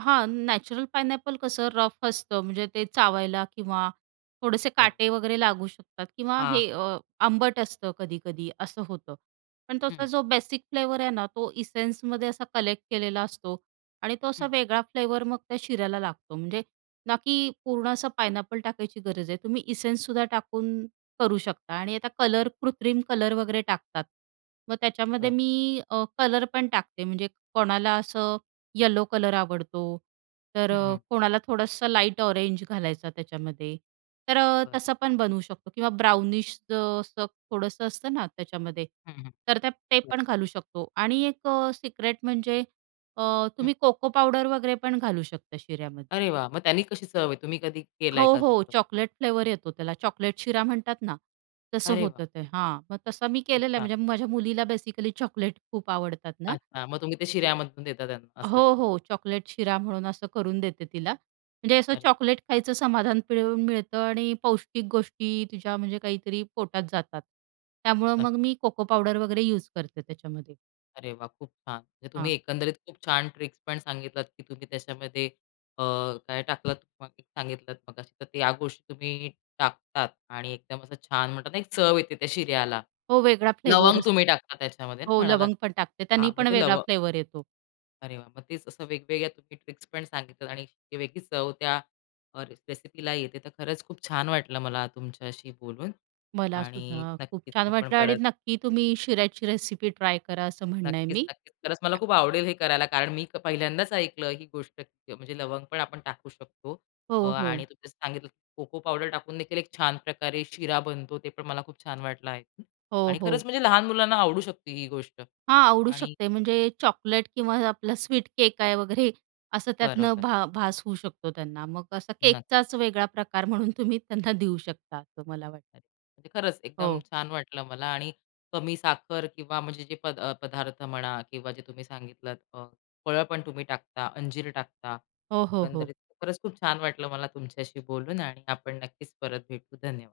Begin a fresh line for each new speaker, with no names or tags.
हां, natural pineapple कसं rough असतं, म्हणजे ते चावायला किंवा थोडेसे
बरं.
काटे वगैरे लागू शकतात किंवा
हां.
हे अ, आंबट असतं कधी-कधी असं होतं, पण त्याचा
हं.
जो बेसिक फ्लेवर आहे ना, तो एसेन्समध्ये असा कलेक्ट केलेला असतो आणि तो असा
हं.
वेगळा फ्लेवर मग त्या शिऱ्याला लागतो, म्हणजे ना, की पूर्ण असं पायनॅपल टाकायची गरज आहे, तुम्ही एसेन्स सुद्धा टाकून करू शकता आणि आता कलर कृत्रिम कलर वगैरे टाकतात मग त्याच्यामध्ये
बरं.
मी अ, कलर पण टाकते, म्हणजे कोणाला असं येलो कलर आवडतो तर
हं,
अ,
हं.
कोणाला थोडंसं लाईट ऑरेंज घालायचं त्याच्यामध्ये, तर अ,
बरं.
तसं पण बनवू शकतो किंवा ब्राउनिश असं थोडंसं असतं ना, त्याच्यामध्ये
हं, हं.
तर त्या ते
बरं.
पण घालू शकतो आणि एक अ, सिक्रेट म्हणजे अ,
हं.
तुम्ही कोको पावडर वगैरे पण घालू शकता शिऱ्यामध्ये.
अरे वाह! मग त्यांनी कशी चव येते, तुम्ही कधी
हो,
केलाय का
हो,
तसं?
चॉकलेट फ्लेवर येतो त्याला चॉकलेट शिरा म्हणतात ना, तसं
अरे वाह!
होतं ते, हां. मग तसा मी
खूप
केलेलं
छान.
म्हणजे माझ्या मुलीला बेसिकली चॉकलेट खूप आवडतात ना
अच्छा मग तुम्ही ते शिऱ्यामधून देता त्यांना असं आहे.
हो, हो. चॉकलेट शिरा म्हणून असं करून देते तिला. म्हणजे असं
अरे
चॉकलेट
छान.
खायचं समाधान मिळून मिळतं आणि पौष्टिक गोष्टी तुझ्या म्हणजे काहीतरी पोटात जातात. त्यामुळे मग मी कोको पावडर वगैरे युज करते त्याच्यामध्ये.
अरे वाह! खूप छान. म्हणजे
हां.
तुम्ही एकंदरीत खूप छान ट्रिक्स पण सांगितलात की तुम्ही त्याच्यामध्ये अ, काय टाकलंत, [unintelligible] सांगितलंत मगाशी तर या गोष्टी तुम्ही टाकतात आणि एकदम असं छान म्हणतात ना, एक चव येते त्या शिऱ्याला.
हो वेगळा फ्लेवर
लवंग
असतो.
तुम्ही टाकता त्याच्यामध्ये
हो,
म्हणालात.
लवंग पण टाकते त्यानी
हां, मग
पण
ते
वेगळा
लवंग
फ्लेवर येतो.
अरे वाह! मग तेच असं वेगवेगळ्या तुम्ही ट्रिक्स पण सांगितलं आणि ती वेगळीच चव त्या अ, रेसिपीला येते तर खरंच खूप छान वाटलं मला तुमच्याशी बोलून
मला
आणि
सुद्धा खूप
नक्कीच
छान
आपण
वाटलं आणि
परत
नक्की तुम्ही शिऱ्याची रेसिपी ट्राय करा असं म्हणणं आहे
नक्कीच,
मी.
नक्कीच. खरंच मला खूप आवडेल हे करायला. कारण मी पहिल्यांदाच ऐकलं ही गोष्ट म्हणजे लवंग पण आपण टाकू शकतो. अ,
हो,
आणि
हो.
तुम्ही सांगितलं कोको पावडर टाकूनदेखील एक छान प्रकारे शिरा बनतो. ते पण मला खूप छान वाटलं एकूण
हो,
आणि
हो.
खरंच म्हणजे लहान मुलांना आवडू शकते ही गोष्ट
हां, आवडू
आणि
शकते म्हणजे चॉकलेट किंवा आपला स्वीट केक आहे वगैरे असं त्यातनं
बरोबर.
भा भास होऊ शकतो त्यांना मग असा
नक
केकचाच वेगळा प्रकार म्हणून तुम्ही त्यांना देऊ शकता असं मला वाटतं.
अरे, खरंच एकदम
हो.
छान वाटलं मला आणि कमी साखर किंवा म्हणजे जे प अ, पदार्थ म्हणा किंवा जे तुम्ही सांगितलंत अ, फळं पण तुम्ही टाकता, अंजीर टाकता.
हो, हो, हो.
एकंदरीत खरंच खूप छान वाटलं मला तुमच्याशी बोलून आणि आपण नक्कीच परत भेटू धन्यवाद.